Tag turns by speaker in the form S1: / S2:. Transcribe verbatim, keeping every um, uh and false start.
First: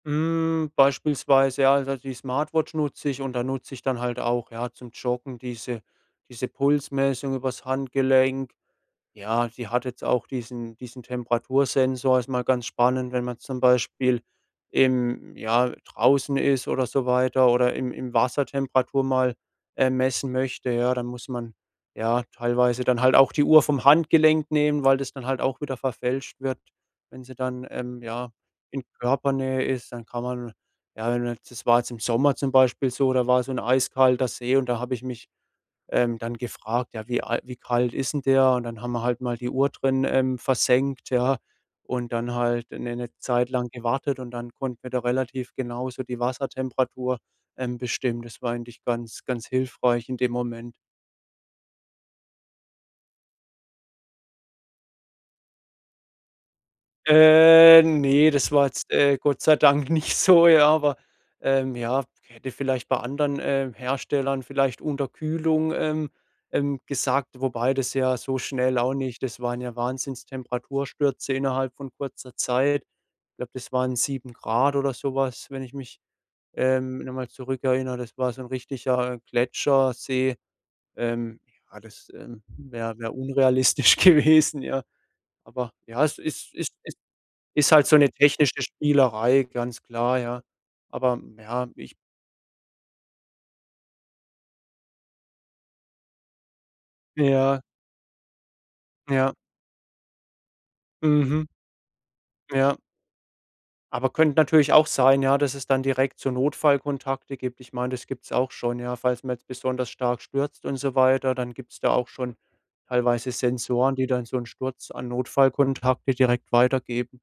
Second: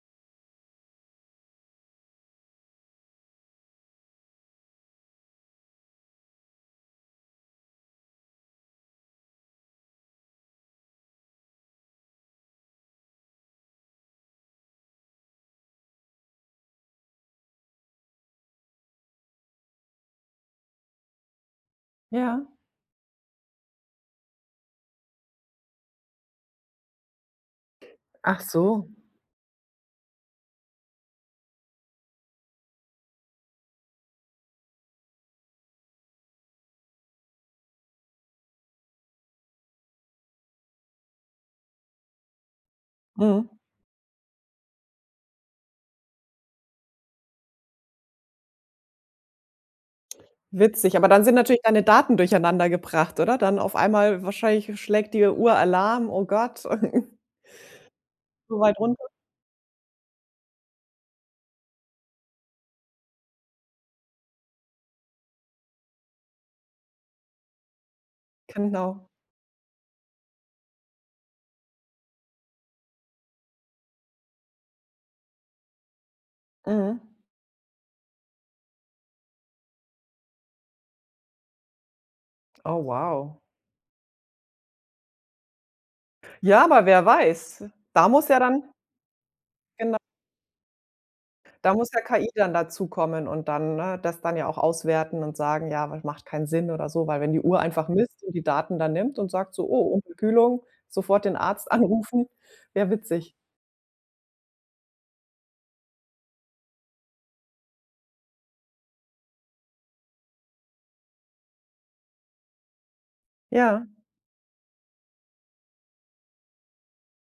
S1: Hm, beispielsweise, ja, also, die Smartwatch nutze ich und da nutze ich dann halt auch, ja, zum Joggen diese diese Pulsmessung über's Handgelenk. Ja, die hat jetzt auch diesen diesen Temperatursensor. Ist mal ganz spannend, wenn man zum Beispiel im ja, draußen ist, oder so weiter, oder im im Wasser Temperatur mal, äh, messen möchte, ja, dann muss man ja
S2: Ja.
S1: teilweise dann halt auch die Uhr vom Handgelenk nehmen, weil das dann halt auch wieder verfälscht wird. Wenn sie dann, ähm, ja in
S2: Achso.
S1: Körpernähe ist, dann kann man ja [unintelligible] das war jetzt im Sommer zum Beispiel so, da war so 'n eiskalter See und da habe ich mich, ähm, dann gefragt, ja, wie al wie kalt ist 'n der? Und dann haben wir halt mal die Uhr drin, ähm, versenkt, ja? Und dann halt 'ne 'ne Zeit
S2: Mhm.
S1: lang gewartet und dann konnten wir da relativ genau so die Wassertemperatur, ähm, bestimmen. Das war eigentlich ganz ganz hilfreich in dem Moment.
S2: Witzig, aber dann sind natürlich deine Daten durcheinander gebracht, oder? Dann auf einmal wahrscheinlich schlägt dir Uhr Alarm, oh Gott.
S1: Äh, ne, das
S2: So
S1: war
S2: weit
S1: jetzt,
S2: runter.
S1: äh, Gott sei Dank nicht so, ja, aber, ähm, ja, hätte vielleicht bei anderen, äh, Herstellern vielleicht Unterkühlung, ähm ähm, gesagt, wobei das ja so schnell auch
S2: Genau.
S1: nicht das waren ja Wahnsinns Temperaturstürze innerhalb von kurzer Zeit. Ich glaube, das waren sieben Grad, oder so was, wenn ich mich, ähm,
S2: Mhm.
S1: noch mal zurückerinnere. Das war so 'n richtiger Gletschersee. Ähm, ja, das, ähm,
S2: Oh
S1: wäre wäre
S2: wow.
S1: unrealistisch gewesen, ja. Aber ja, es ist
S2: Ja,
S1: ist
S2: aber
S1: ist
S2: wer weiß?
S1: ist halt so
S2: Da
S1: 'ne
S2: muss ja
S1: technische
S2: dann
S1: Spielerei, ganz
S2: Genau.
S1: klar, ja. Aber ja,
S2: Da muss
S1: ich
S2: ja KI dann dazukommen und dann ne? Das dann ja auch auswerten und sagen, ja, aber macht keinen Sinn, oder so, weil wenn die Uhr
S1: Ja.
S2: einfach misst und die Daten dann nimmt und
S1: Ja.
S2: sagt so, oh, Unterkühlung, sofort den
S1: Mhm.
S2: Arzt anrufen,
S1: Ja.
S2: wäre witzig.
S1: Aber könnte natürlich auch sein, ja? Dass es dann direkt so Notfallkontakte gibt. Ich meine, das gibt's auch schon, ja? Falls man jetzt besonders stark stürzt und so weiter, dann gibt's da auch schon teilweise
S2: Ja.
S1: Sensoren, die dann so 'nen Sturz an Notfallkontakte direkt weitergeben.